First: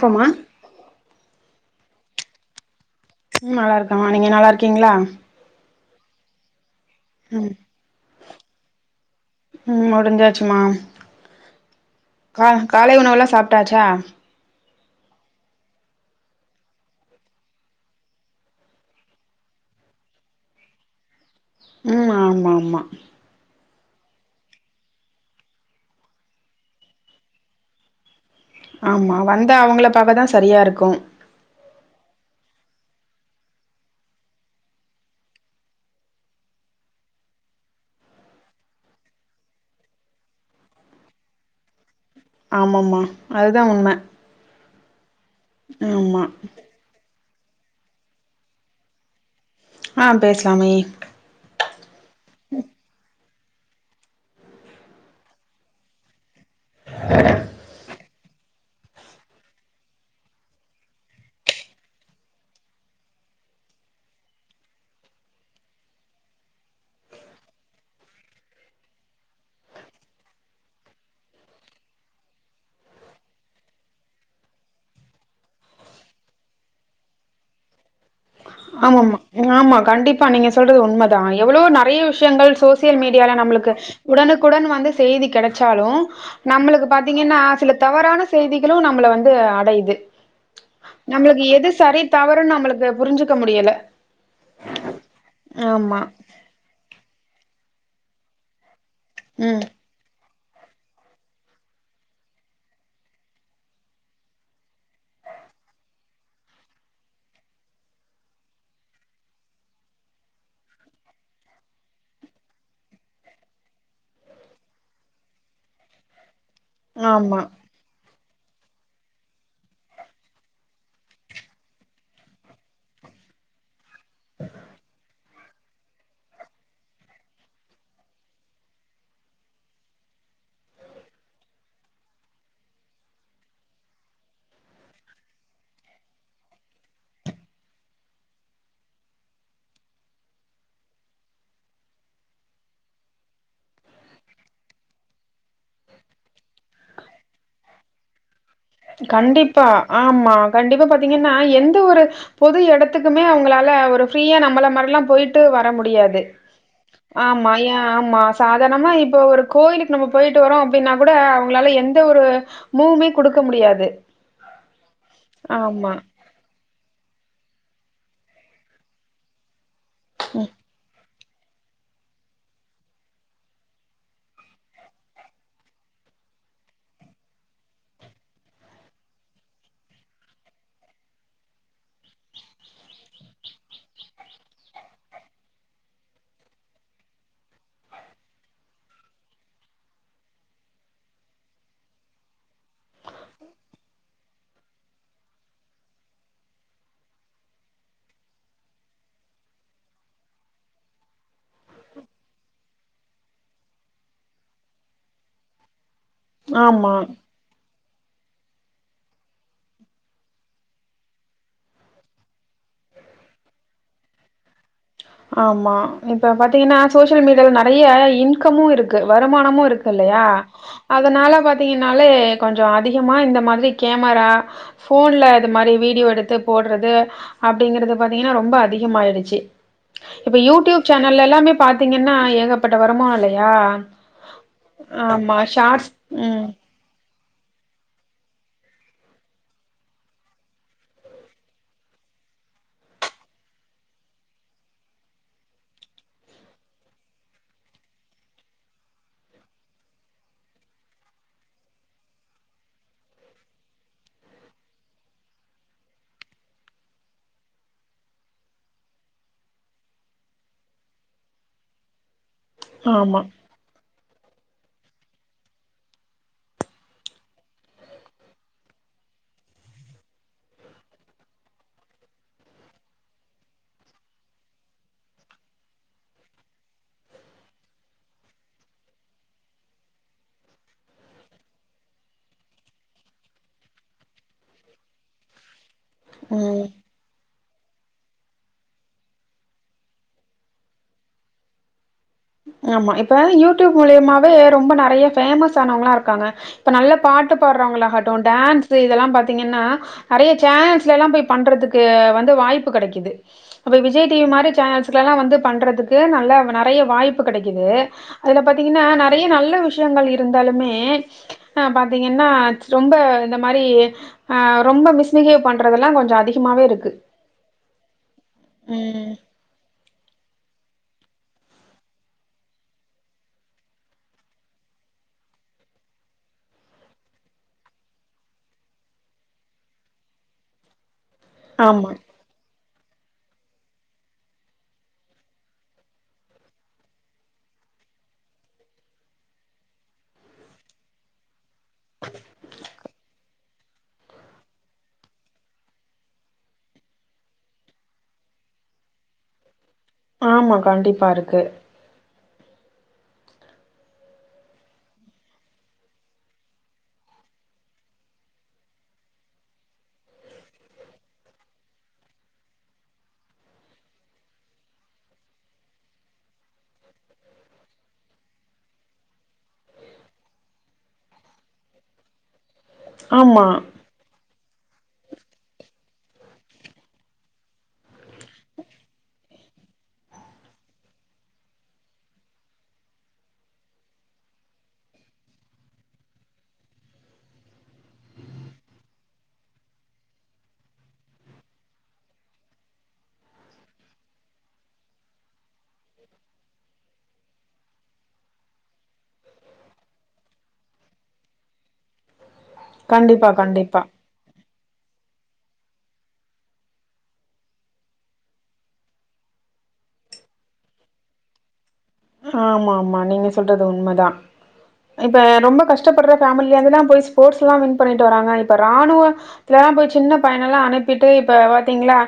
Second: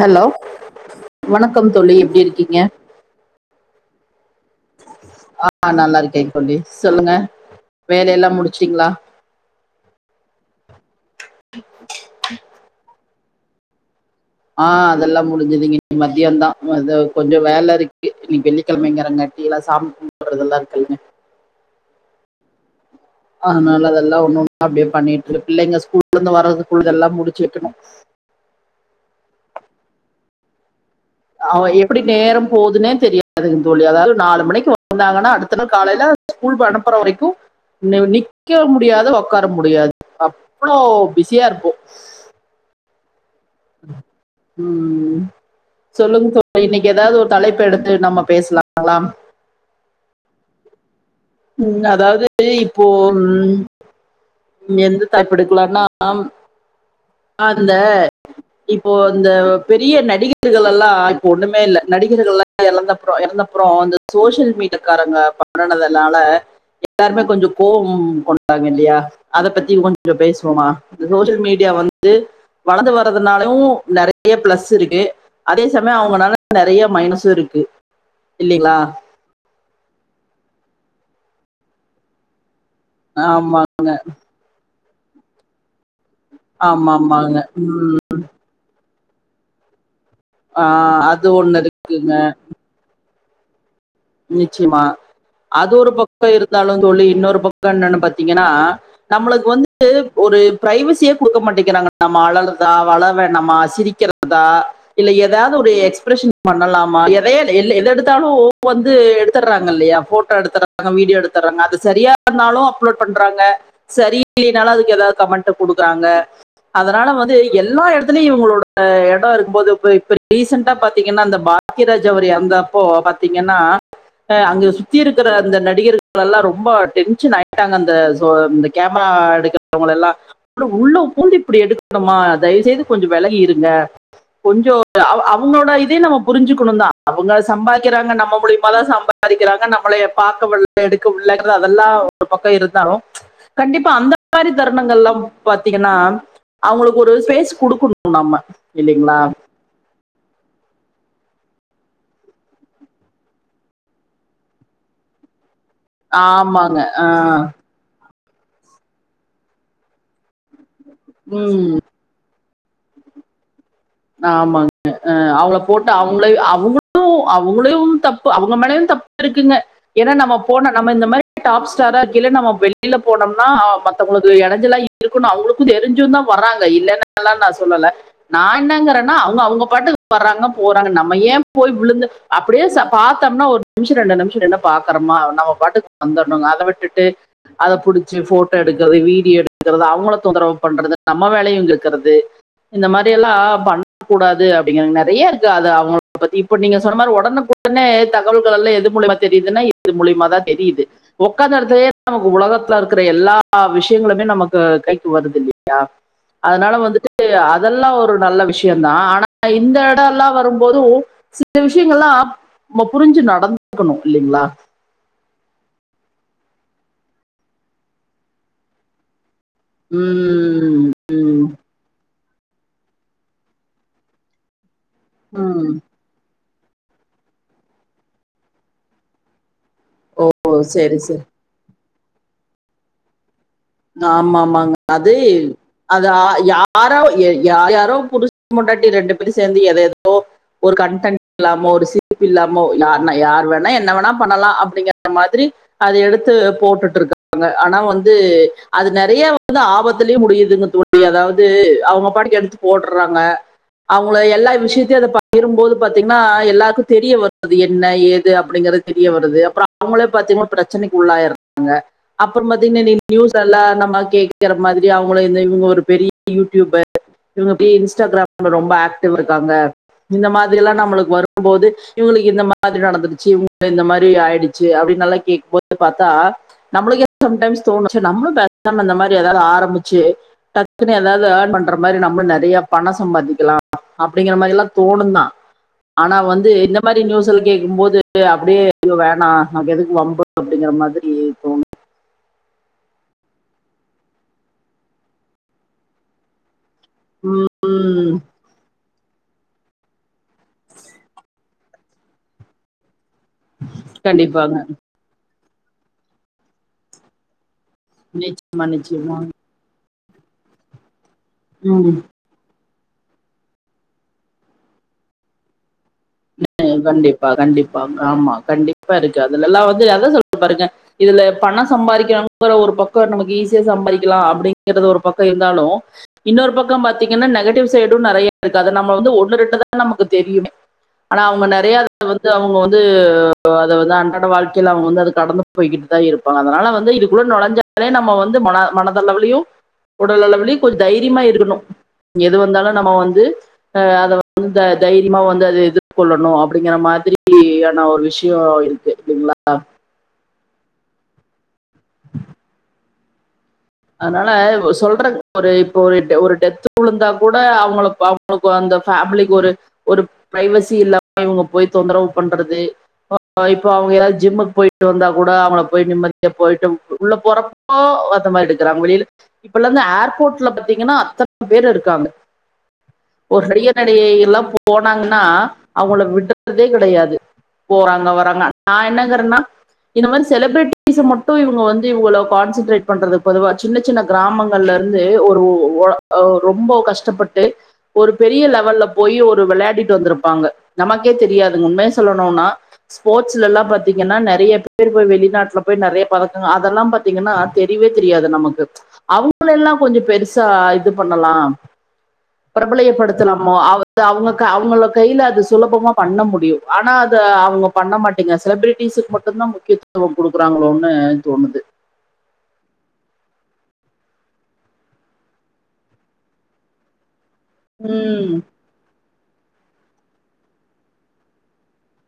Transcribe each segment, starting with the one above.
Hello வணக்கம் தோழி எப்டி இருக்கீங்க ம் நல்லா இருக்கமா நீங்க நல்லா இருக்கீங்களா ஆ நல்லா இருக்கே தோழி சொல்லுங்க ம் வேலைல்லா முடிச்சிங்களா ம் முடிஞ்சாச்சுமா கா காலை உணவெல்லா சாப்ட்டாச்சா ஆ அதெல்லா முடிஞ்சது இனி மத்தியா தா அத கொஞ்சோ வேலை இருக்கு இன்னைக்கி வெள்ளிக்கிழமைங்கறாகாட் இங்கை எல்லா சாமிகும்புறதெல்லா இருக்குலங்க ம் ஆமா ஆமா அதுனால அதெல்லா ஒண்ணு ஒண்ண அப்டியே பண்ணிட்டு இரு பிள்ளைங்க ஸ்கூல்ல இருந்து வர்றதுக்குள்ள எல்லா முடிச்சு வெக்கணு ஆமா வந்த அவங்கள பாக்க தா சரியா இருக்கு அவெ எப்புடி நேரம் போவ்துன்னே தெரியா துங் தோழி அதாலு நாலு மணிக் வந்தாங்கன்னா அடுத்த நாள் காலைல ஸ்கூல் ப அனுப்பற வரைக்கு நெவ் நிக்க முடியாது ஒக்கார முடியாத் அப்ளோ பிஸியா இருப்போ ஆமாமா அதுதா உண்ம ம் ஆமா சொல்லுங் தோழி இன்னிக்கி ஏதாவ் ஒ தலைப்பு எடுத்து நம்ம பேஸ்லா ங்களான் ஆ பேஸ்லாமே ம் அதாவ்து இப்போ நுன் எந்த தாய்ப் எடுக்லானாம் ஆ அந்த இப்போ இந்தவ் பெரிய நடிகர்கள் எல்லா இப் ஒண்ணுமே இல்ல நடிகர்கள்லா எழந்தப்றோ எறந்தப்றோ அந்த சோஷியல் மீட்டுக்காரங்க பண்ண னதுனால எட்டார்மே கொஞ்சு கோவும் கொண்டாங் இல்லியா அத பத்தி கொஞ்சு பேசுவோமா இந்த சோஷியல் மீடியா வந்து வளந்து வர்றது நாள் ஊ நறையா ப்ளஸ் இருக்கு அதே சமயோ அவ்ங்கனால நறையா மைனஸு இருக்கு இல்லைங்களா ஆமாமா இங் ஆமா கண்டிப்பா நீங்க சொல்றது உண்மதா எவ்வுளோ நறையா விஷ்யங்கள் சோஸ் சியல் மீடியால ஆமா நம்ளுக்கு உடனுக்குடன் வந்து செய்தி கெடச்சாலு நம்ளுக்கு ஆமா பாத்தீங்கின்னா ஆமாங்க சில தவறான செய்திகளு நம்மள வந்து அடைய்து ஆஹ் அது நம்ளுக்கு ஒண்ணு எது சரி இருக்குங்க தவறுன் நம்ளுக்கு புரிஞ்சுக்க முடியல நிச்சிமா அத் ஒரு ஆமா பக்கோ இருந்தாலு தோழி இன்னொரு பக்க என்னன்னு பாத்தீங்கினா நம்ளுக் ம் வந்த் து ஒரு ப்ரைவசியே குடுக்க மாட்டேங்கிறாங்க நம் அளல்ருதா வல வேணாமா சிரிக்கிறதா இல்ல எதாவ்து ஒரு எக்ஸ்ப்ரஷன் பண்ணலாமா எதையல் எல் எது எடுத்தாலு வந்து எடுத்தர்றாங் இல்லையா ஃபோட்டோ எடுத்துறாங்க மீடியோ எடுத்துர்றாங்க அது சரியா இருந்தாலு அப்லோட் பண்றாங்க சரி இல்லினாலு அதுக் ஏதாவ் கமெண்ட்ட குடுக்குறாங்க அதனால வந்து ஆமா எல் எல்லா எடத்துலி இவ்ங்ளோடு அ யடோ இருக்கும்போது பொய் பிர் ரீசன்ட்டா பாத்தீங்கன்னா அந்த பார் க்கியராஜ் அவர் யறந்தாப்போ பாத்தீங்கன்னா அ அங்கு சுத்தி இருக்குற அந்த நடிகரு க்லல்லா ரொம்பா டென்ஷன் ஆய்ட்டாங் அந்த ஜோலோம்மே கேமரா எடுக்க வங் எல்லா டு உள்ள பூந்து இப்டி எடுக்ணுமா தய்வு செய்து கொஞ்சு வெலகி இருங்க கொஞ்சோத்தி அவ் அவ்ங்களோட இதே நம்ம புரிஞ்சிக்குணு தா அவங்க சம்பார் க்கிறாங்க நம்ம மூலியமாதா சம்பாரிக்கறாங்க நம்மளய பாக்கமது எடுக்க உள்ளங்ற அதல்லா ஒரு பக்க இருந்தாலு கண்டிப்பா அந்த மாரி தருணங்கள்லம் பாத்தீங்கன்னா அவ்ங்ளுக் ஒரு ஸ்பேஸ் குடுக்கண் நம்ம இல்லிங்ளா பா ஆமா கண்டிப்பா பாத்தீங்கன்னா எந்த ஒரு பொது எடத்துக்குமே அவ்ங்களால ஒரு ஃப்ரியா நம்மள மார்ல்லா போய்ட் ட்டு வர முடியாது ஆமாங்க ஆஹ் ஆமா ஏ ஆமா சாதாணமா இப்போ ஒரு கோயிலுக் நம்ம போய்ட்டு வரோ அப்டின்னா கூட அவ்ங்ளால உம் எந்த ஒரு மூவ்மே குடுக்க முடியாது நாமாங் அஅ அவ்ங்கள போட் ஆமா அவ் வுங்ளை அவ்ங் ளு அவ்ங்களையு தப்பு அவங்க மேலயு தப் இருக்குங்க ஏன்னா நம்ம போன நம் இந்த மாரி டாப் ஸ்டாரா கீழே நம்ம வெயில்ல போனம்னா மத்தவங்ளுக்கு எடஞ்சலா இருக்குனு அவ்ங்ளு தெரிஞ்சுந்தா வராங்க இல்லேன்னல்லா நா சொல்லல நாய் என்னங்கறங்கா அவ்ங்க அவ்ங்க பாட்டுக் வர்றாங்க போறாங்க நம்ம ஏ போய் விழுந்து அப்டேஸா பாத்தம்னா ஒர் நிம்ஷு ரெண்டு நிம்ஷு ரின்னு பாக்கறம்மா நவ் பாட்டுக் வந்துர்ணுங்க அத விட்டுட்டு அதை பிடிச்சு ஃபோட்டோ எடுக்கிறது வீடியோ எடுக்கிறது அவுங்கள தொந்தரவு பண்றது நம்ம வேலையு கெடுக்குறது இந்த மாரி எல்லா பண் கூடாது அப்டிங்கங்க நறைய இருக்கு அது அவுங்க பத்தி நீங்க சொன்ன மாரி உடனுக்கு உடனே தகவல்கள் எல்லா எது மூலியமா தெரியுதுன்னா இது மூலயமாதா தெரியுது உக்காந்த இடத்துலயே நமக்கு உலகத்துல இருக்கிற எல்லா விஷயங்களுமே நமக்கு கைக்கு வருது இல்லையா அதுனால ஆமா வந்துட்டு அதெல்லா ஒரு நல்ல விஷ ஷயோந்தா ஆனா இந்த இட எல்லா வரும்போது சில விஷயங்கள்ல்லா நம்ம புரிஞ்சு நடந்துக்கணு இல்லைங்களா ஆமா இப்ப பாத்தீங்கன்னா சோசியல் மீடியால நறைய இன்கமு இருக்கு வருமானமு இருக்கு இருக்கு இல்லையா உம் அதனால உம் பாத்திங்கனாலே கொஞ்சோ இந்த மாதிரி கேமரா ஃபோன்ல இது உம் மாரி வீடியோ எடுத்து போடுறது அப்படிங்கறது பாத்தீங்கன்னா ரொம்ப அதிகமாயிடுச்சு இப்ப ஓ யூடியூப் சரி சரி சேனலல்லாமே பாத்தீங்கன்னா ஏகபட்ட வருமானம் இல்லையா ஆமா ஆமாங்க அது ஆமா. ஷார்ட்ஸ் அது ம். யா யாரோ யாரோ புருஷன் பொண்டாட்டி ரெண்டு பேர் சேந்து எத எதோ ஒரு கன்டென்ட் இல்லாம ஒரு சிரிப்பு இல்லாம யார்ணா யார் வேணா என்ன வேணா பண்ணலா அப்டிங்கிற மாதிரி அது எடுத்து போட்டுட்டு இருக்காங்க ஆனா வந்து அது நறைய வந்து ஆபத்துலயு முடியுதுங்க தோழி அதாவது அவுங்க பாட்டுக்கு எடுத்து போட்டுறாங்க அவுங்கள எல்லா விஷயத்தையு அதை பகிரும்போது பாத்தீங்கன்னா எல்லாருக்கு தெரிய வருது என்ன ஏது அப்படிங்கிறது தெரிய வருது அப்புற அவுங்களே பாத்தீங்கனா பிரச்சனைக்கு உள்ளாயிறாங்க அப்புறம் பாத்தீங்கன்னா இனி ஆமா. நியூஸ் லல்லா நம்ம கேக்குற மாதிரி அவுங்கள இந்த இவுங்க ஒரு பெரிய யூடியூபர் இவுங்க இப்டியே இன்ஸ்டாகிராம்ல ரொம்ப ஆக்டிவ் இருக்காங்க இந்த மாதிரி எல்லா நம்மளுக்கு வரும் போது இவுங்களுக்கு இந்த மாதிரி நடந்துருச்சு இவுங்க இந்த மாரி ஆயிடுச்சு அப்படின்னு எல்லா கேட்கும் போது பாத்தா நம்மளுக்கு ஏன்னா சம்டைம்ஸ் தோணு சா நம்மளும் பேசாம அந்த மாரி எதாவது ஆரம்பிச்சு டக்குனு எதாவது ஏர்ன் பண்ற மாரி நம்மளு நறைய பணம் சம்பாதிக்கலா அப்டிங்கிற மாரி எல்லா தோணுந்தா ஆனா வந்து ம். என்ன இந்த மாரி நியூஸில் கேட்கும்போது அப்டியே ஐயோ வேணா நமக்கு எதுக்கு வம்பு அப்டிங்கிற மாதிரி தோணு ஆமா இப்ப யூடியூப் மூலியமாவே ரொம்ப நறைய ஃபேமஸ் ஆனவுங்களா இருக்காங்க இப்ப நல்ல பாட்டு உம் பாடுறவங்களகட்டு டான்ஸ் இதெல்லா பாத்தீங்கன்னா நறைய சேனல்ஸ்ல எல்லா போய் பண்றதுக்கு வந்து வாய்ப்பு கிடைக்குது இப்ப விஜய் டிவி மாரி கண்டிப்பாங்க சேனல்ஸ் எல்லா வந்து பண்றதுக்கு நல்ல நறைய வாய்ப்பு கிடைக்குது அதுல நிச்சயமா பாத்தீங்கன்னா நிச்சயமா நறைய நல்ல விஷயங்கள் இருந்தாலுமே அ ம் பாத்தீங்கன்னா ரொம்ப இந்த மாரி ஆ ரொம்ப மிஸ்பிஹேவ் பண்றதெல்லா கொஞ்ச அ ம் கண்டிப்பா கண்டிப்பா ஆமா கண்டிப்பா ம். இருக்கு அதுல எல்லா வந்து அதா சொல்ற பாருங்க இதுல பண சம்பாரிக்கணுங்கிற ஒரு பக்கம் நமக்கு ஈஸியா சம்பாரிக்கலா அப்படிங்கறது ஒரு பக்க இருந்தாலு இன்னொரு பக்கம் பாத்தீங்கன்னா நெகட்டிவ் சைடு நறைய இருக்கு அத நமக்கு வந்து ஒன்னு ரெண்டுதா நமக்கு தெரியுமே ஆனா அவுங்க நறைய ஆமா. அதுல வந்து து அவுங்க வந்து அத வந்து அன்றாட வாழ்க்கையில அவுங்க வந்து கடந்து போயிட்டுகிட்டு தா இருப்பாங்க அதனால வந்து இதுக்குள்ள நுழஞ்சா லே நம்ம வந்து மன மனதளவுலயு உடல் அளவுலையு கொஞ்ச தைரியமா இருக்கணு எது வந்தாலு நம்ம வந்து அ அத வந்து தைரியமா வந்து அத எதிர் கொள்ளணு அப்படிங்குற மாதிரியான ஒரு விஷயோ இருக்கு இல்லைங்களா ஆமா கண்டிப்பா இருக்கு அதனால சொல்ற ஒரு இப்ப ஒரு ஒரு டெத் விழுந்தா கூட அவுங்கள அந்த ஃபேமிலிக்கு ஒரு ஒரு பிரைவசி இல்லாம இவுங்க போய் தொந்தரவு பண்றது இப்போ அவுங்க எதாவது ஜிம்முக்கு போயிட்டு வந்தா கூட அவுங்கள போய் நிம்மதியா போயிட்டு உள்ள போறப்போ அந்த மாரிருக்கு க்கறா மொழில இப்பல இருந்து ஏர்போர்ட்ல பாத்தீங்கன்னா அத்தன பேர் இருக்காங்க ஒரு ஆமா. பெரிய ரிய நடிகை எல்லா போனாங்கன்னா அவங்கள விடுறதே கிடையாது போறாங்க வறாங்க நா என்னங்கறனா இந்த மாதிரி செலிபிரிட்டிஸ மட்டும் இவங்க வந்து இவ்ளோ கான்சன்ட்ரேட் பண்றது பொதுவா சின்ன சின்ன கிராமங்கள்ல இருந்து ஒரு ஓ ரொம்ப கஷ்டப்பட்டு ஒரு பெரிய லெவல்ல போய் ஒரு வெளையாடிட்டு வந்திருப்பாங்க நமக்கே தெரியாதுங்க உண்மைய சொல்லணுன்னா ஸ்போர்ட்ஸ்ல எல்லா பாத்தீங்கன்னா நறைய பேர் போய் வெளிநாட்டுல போய் நறைய பதக்கங்க அதெல்லா பார்த்தீங்கன்னா தெரிவே தெரியாது நமக்கு அவங்கள எல்லா கொஞ்சோ பெருசா இது பண்ணலா கண்டிப்பா, பிரபலயப்படுத்தலாமோ கண்டிப்பா. அவ அது அவங்க அவங்களோ கையில அது சுலபமா பண்ண முடியு ஆனா அத அவங்க பண்ண மாட்டேங்க செலிபிரிட்டிஸக்கு மட் டுந்தா முக்கியத்துவோ கொடுக்குறாங்களோன்னு தோணுது ஆமாமா நீங்க சொல்றது உண்மதா இப்ப ரொம்ப கஷ்டப்படுற பேமிலியா இருந்துதனா போய் ஸ்போ்ட்ஸ்ல்லா வின் பண்ணிட்டு வராங்க உம் இப்போ இராணுவ இதுலல்லா போய் சின்ன பையனல்லா அனுப்பிட்டு இப்ப பாத்தீங்களா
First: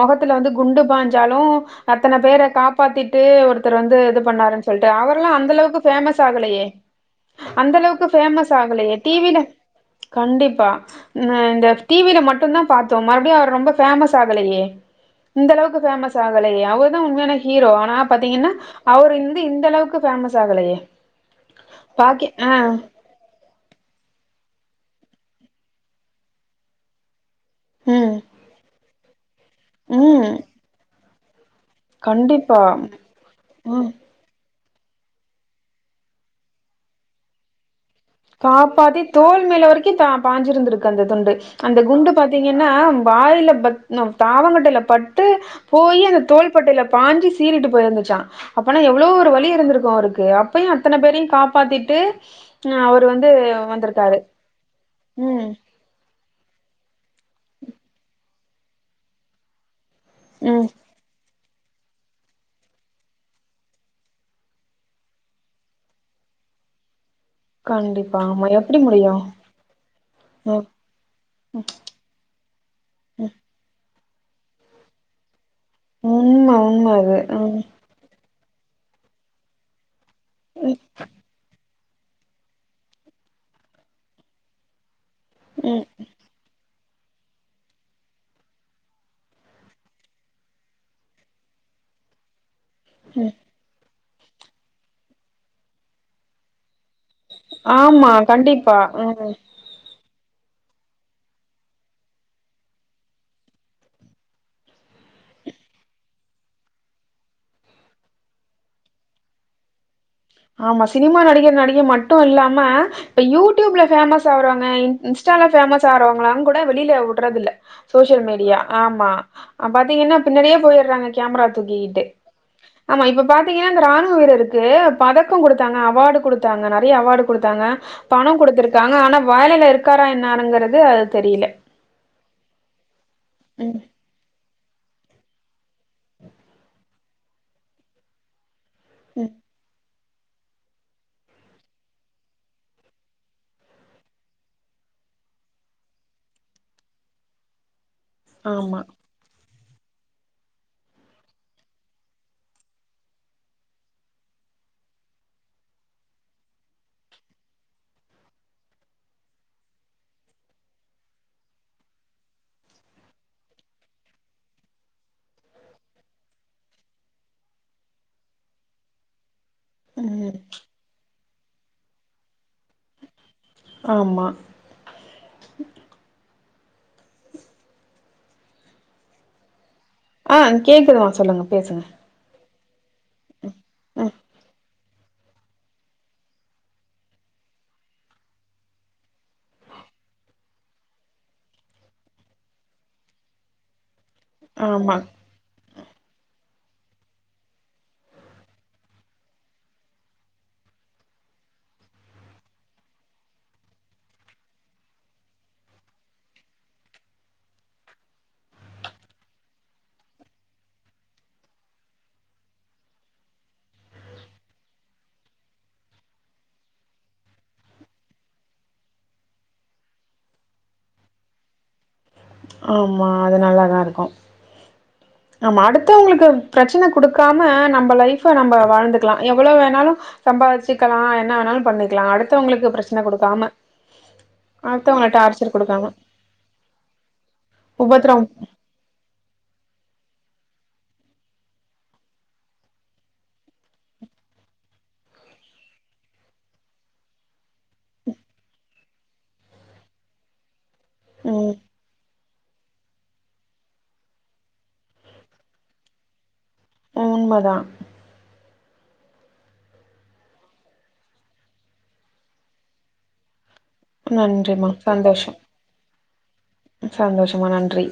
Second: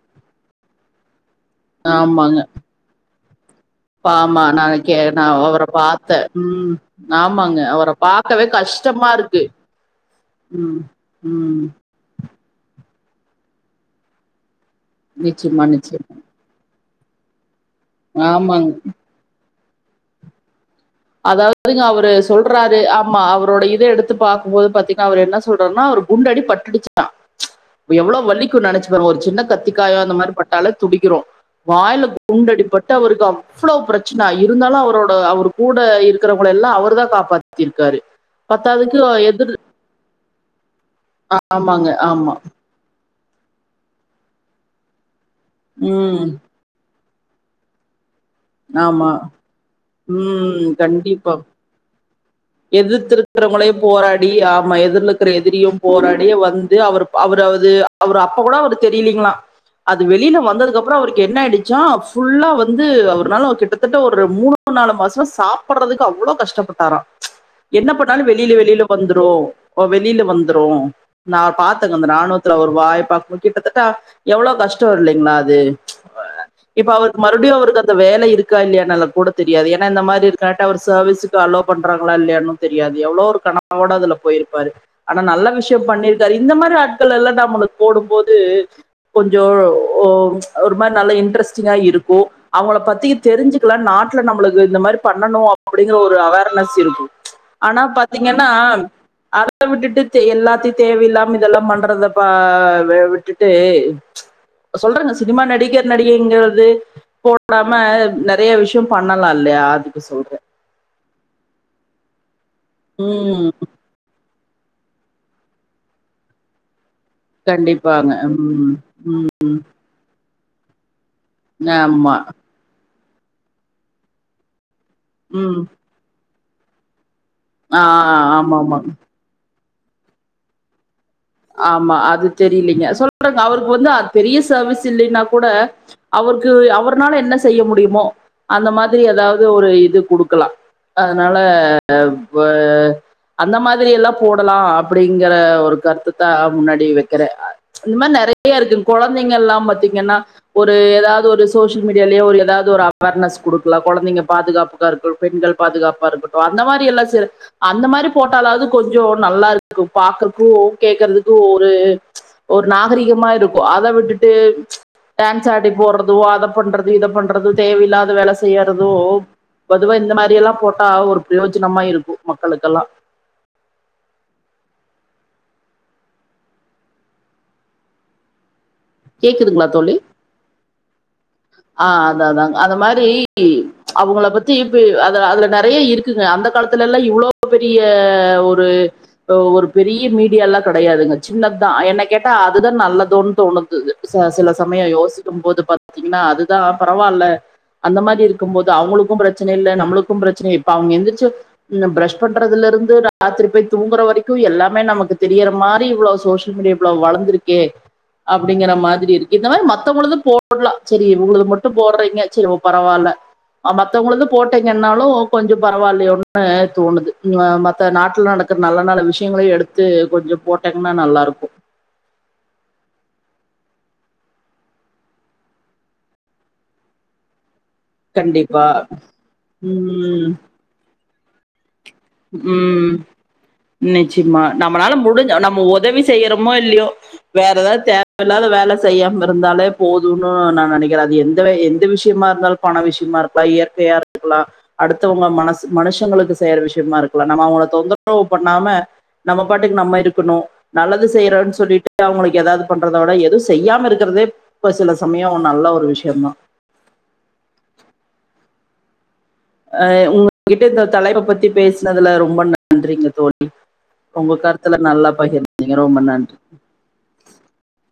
முகத்துல வந்து குண்டு பாஞ்சாலு அத்தன ஆமாங்க பேர காப்பாத்திட்டு ஒருத்தர் வந்து இது ஆமா பண்ணாருன்னு நான் சொல்லிட்டு கே அவரெல்லா நான் அந்த அவரை அளவுக்கு ஃபேமஸ் பார்த்தேன் ஆகலையே உம் ஆமாங்க அந்த அவரை அளவுக்கு பார்க்கவே ஃபேமஸ் ஆகலயே கஷ்டமா டிவில இருக்கு கண்டிப்பா உம் நா உம் இந்த டிவில மட்டு தா பார்த்தோ மறுபடியு அவர் ரொம்ப ஃபேமஸ் ஆகலையே இந்த நிச்சயமா அளவுக்கு நிச்சயமா ஃபேமஸ் ஆக ஆகலயே அவர் தா உண்மையான ஹீரோ ஆனா பாத்தீங்கன்னா ஆமாங்க அவர் வந்து இந்த அளவுக்கு ஃபேமஸ் ஆகலையே அதாவதுங்க அவரு பாக்கி ஆ சொல்றாரு அ ஆமா அவரோட இத எடுத்து பாக்கும்போது பாத்தீங்கன்னா அவர் என்ன சொல்றாருன்னா ஒரு குண்டடி பட்டுடிச்சு தா ம் எவ்ளோ வளிக்கு நெனைச்சு பாரு ஒரு சின்ன கத்திக்காயோ அந்த ம் மாதிரி பட்டால துடிக்கிறோ வாயில கண்டிப்பா குண்டடிப்பட்டு அவருக்கு அவ்ளோ ம் பிரச்சனை இருந்தாலு அவரோட அவருக்கு கூட இருக்கிறவங்கள எல்லா அவர்தா காப்பாத்திருக்காரு காப்பாத்தி தோல் மேல வரைக்கு பாஞ்சிருந்திருக்கு அந்த துண்டு அந்த ஆமாங்க குண்டு ஆமா பாத்தீங்கன் னா வாயில பத் தாவங்கட்டைல பட்டு போயி அந்த உம் தோல் தோல் பட்டையில பாஞ்சி சீறிட்டு போயிருந்துச்சா அப்பனா எவ்ளோ ஆமா ஒரு வழி இருந்திருக்கு அவருக்கு உம் அப்பயு அத்தன பேரையு காப்பாத்திட்டு இன்னு அவர் எதித்து இருக்கிறவங்களையு போராடி ஆமா எதிர்ல இருக்கிற ம் எதிரியு போராடியே வந்து அவர் அவர்து அவரு அப்ப கூட அவரு தெரியலீங்களா அது வெளியில ம் வந்ததுக் அப் அப்றோ அவருக்கு என்ன ஆயிடுச்சா ஃபுல்லா வந்து அவர்னால கிட்டத்தட்ட ஒரு மூணு நாலு மாசமா சாப் பட்றதுக்கு அவ்ளோ கஷ்டப்பட்டாரா என்ன கண்டிப்பா பண்ணாலு ஆமா வெளியில எப்டி வெளியில முடியு வந்துரு வெளியில ம் வந்துரு நான் பாத்தே அந்த ராணுவத்துல ஒரு வாய பாக்கம் ம் போது கிட்டத்தட்ட எவ்ளோ கஷ்டோ இல்லைங்களா அது உண்ம உண்ம இப்ப அது அவருக்கு மறுபடியு ம் அவருக்கு அந்த வேலை இருக்கா இல்லையானல்லா கூட தெரியாது ஏன்னா இந்த மாதிரி கரெக்டா ஒரு சர்வீஸுக்கு அலோ பண்றாங்களா இல்லையான்னு தெரியாது எவ்ளோ ஒரு கனவோட அதுல போயிருப்பாரு ஆனா நல்ல விஷ்யோ ம் பண்ணிருக்காரு இந்த மாதிரி ஆட்கள் எல்லா நம்மளுக்கு போடும்போது கொஞ்சோ ஒ ஒரு மாதிரி நல்லா இன்ட்ரெஸ்டிங்கா இருக்கோ அவங்கள பத்தி தெரிஞ்சுக்கலா நாட்ல நம்மளுக்கு இந்த மாதிரி பண்ணணு அப்டிங்கற ஒரு அவே ர்னஸ் இருக்கு ஆனா ஆமா பாத்தீங்கன்னா கண்டிப்பா ம் அடுத் அத விட்டுட்டு தெ எல்லாத்தையு தேவை இல்லாம இதெல்லா பண்றத பா விட்டுட்டு சொல்றங்க சினிமா நடிகர் நடிகைங்கிறது போட் நாம நெறையா விஷ்யோ பண்ணலா இல்லையா அதுக்கு சொல்றே ஆமா சினிமா நடிகர் நடிகை மட்டு இல்லாம இப்ப ம். யூடியூப்ல பேமஸ் ஆவுராங்க இன்ஸ்டால பேமஸ் ஆவுரவங்ளா கூட வெளியில விட்ரது இல்ல கண்டிப்பாங்க. சோசியல் மீடியா ம். ஆமா பாத்தீங்கன்னா பின்னாடியே போயிட்ற மாறி கேமரா தூக்கிக்கிட்டு ஆமா. ஆமா இப்ப பாத்தீங்கன்னா இந்த ராணுவ வீரருக்கு பதக்கோ ம். கொடுத்தாங்க அவார்டு குடுத்தாங்க நெறைய அவார்டு குடுத்தாங்க ஆ பணோ ஆமாமா. ஆமா. குடுத்துருக்காங்க ஆனா வேலைளே இருக்காரா என்னாங்கிறது ஆமா அது தெரிய்லிங்க சொல்றாங்க அவருக்கு ம், வந்து பெரிய சர்வீஸ் இல்லேனா கூட அவர்க்கு அவர்னால என்ன செய்ய முடியுமோ அந்த மாதிரி ம். ஏதாவது ஒரு இது குடுக்கலா அதனால இப்ப அந்த மாதிரி எல்லா போடலா அப்டிங்ற ஒரு கருத்து தா முன்னாடி வைக்கிற இந்த மாதிரி நிறைய இருக்கு ஆமா. கொழந்தைங்க எல்லா பாத்தீங்கன்னா ஒரு ஏதாவது ஒரு சோசியல் மீடியாலேயோ ஏதாவது ஒரு அவேர்னஸ் குடுக்லா கொழந்தைங்க பாதுகாப் பா இருக்ட்டு பெண்கள் பாதுகாப்பா இருக்கட்டு அந்த மாதிரி எல்லாம் செ அந்த மாதிரி போட்டாலாவது கொஞ்சோ நல்லா இருக்கு பாக்குறக்கு கேக்குறதுக்கு ஒரு ஒரு நாகரிகமா இருக்கு அத விட்டுட்டு டான்ஸ் ஆடி போடுறதூ அத பண்றது இத பண்றது தேவையில்லாத வேலை செய்யறதோ பொதுவா இந்த மாதிரி ம். எல்லா போட்டா ஒரு பிரயோஜனமா இருக்கு மக்களுக்கெல்லா ஆமா கேக்குதுங்ளா தோழி ஆ கேக்குதுமா சொல்லுங்க பேசுங்க. ஆ அதா அதா அந்த மாரி ம். அவுங்கள பத்தி இப்ப அது அதுல நிறைய இருக் குது அந்த காலத்துல எல்லா இவ்ளோ பெரிய ஒரு ஒரு பெரிய மீடியாலா கெடையாதுங்க சின்னத்தா என்ன கேட்டா அதுதா நல்லதோன்னு தோணுது ச சில சமயோ ஆமா. யோசிக்கும் போது பாத்தீங்கின்னா அதுதா பரவால்ல அந்த மாரி இருக்கும்போது அவுங்களுக்கும் பிரச்சன இல்ல நம்மளுக்கும் பிரச்சன இப்ப அவுங்க எந்திர்ச்சா இதுல பிரஷ் பண்றதுல இருந்து ராத்ரி போய் தூங்குற வரைக்கு எல்லாமே நமக்கு தெரியிற மாரி இவ்ளோ சோசியல் மீடியா இவ்ளோ வளந்திருக்கே அப்டிங்கிற மாதிரி இருக்கு இந்த மாதிரி மத்தவுங்ழுது போ போட்லா செரி உங்களுக்கு மட்டும் போட்றீங்க செரி ஓ பரவால்ல மத்தவங்ழுது போட்டீங்கன்னாலு கொஞ்சோ பரவாலயோனு தோணுது மத்த நாட்டுல நட நல்ல நல்ல விஷயங்களையு எடுத்து கொஞ்சம் போட்டீங்கன்னா நல்லாருக்கு ஆமா அது நல்ல தா இருக்கு நம்ம அடுத்தவுங்களுக்கு பிரச்சன குடுக்காம நம்ம ம்ப லைஃபா நம்ம கண்டிப்பா வாழ்ந்துக்லா எவ்ளோ வேணாலு உம் சம்பாதிச்சுக்கலா என்ன வேணாலு பண்ணி க்கலா அடுத்தவங்களுக்கு உம் பிரச்சன கொடுக்காம நிச்சயமா நம்மளால முடிஞ்ச நம்ம குடுக்காம உதவி செய்யறோமோ இல்யோ வேற ஏதாவது தேவ உபத்திரம் இல்லாத வேல செய்யாம இருந்தாலே போதுன்னு நா நெனைக்கிறே அது எங்கள எந்த விஷயமா இருந்தாலு பண விஷயமா இருக்லா இயற்கையா அடுத்தவங்க மனசு மனுஷங்களுக்கு செய்யற வி ஷயமா இருக்கல நம்ம அவுங்கள தொந்தரவு பண்ணாம நம்ம பாட்டுக்கு நம்ம இருக்கணு நல்லது ம் செய்றோன் சொல்லிட்டு அவுங்களிக்கு ஏதாவது பண்றத விட எதுவு செய்யாம இருக்கிறதே இப்ப சில சமயோ நல்ல ஒரு விஷயோ தா உண்மதா அ உங்ககிட்ட இந்த தலைப்ப பத்தி பேசினதுல ரொம்ப நன்றிங்க தோழி உங்க நன்றிமா கருத்தல நல்லா சந்தோஷம் பகிர்ந்தீங்க ரொம்ப நன்றி சந்தோஷமா நன்றி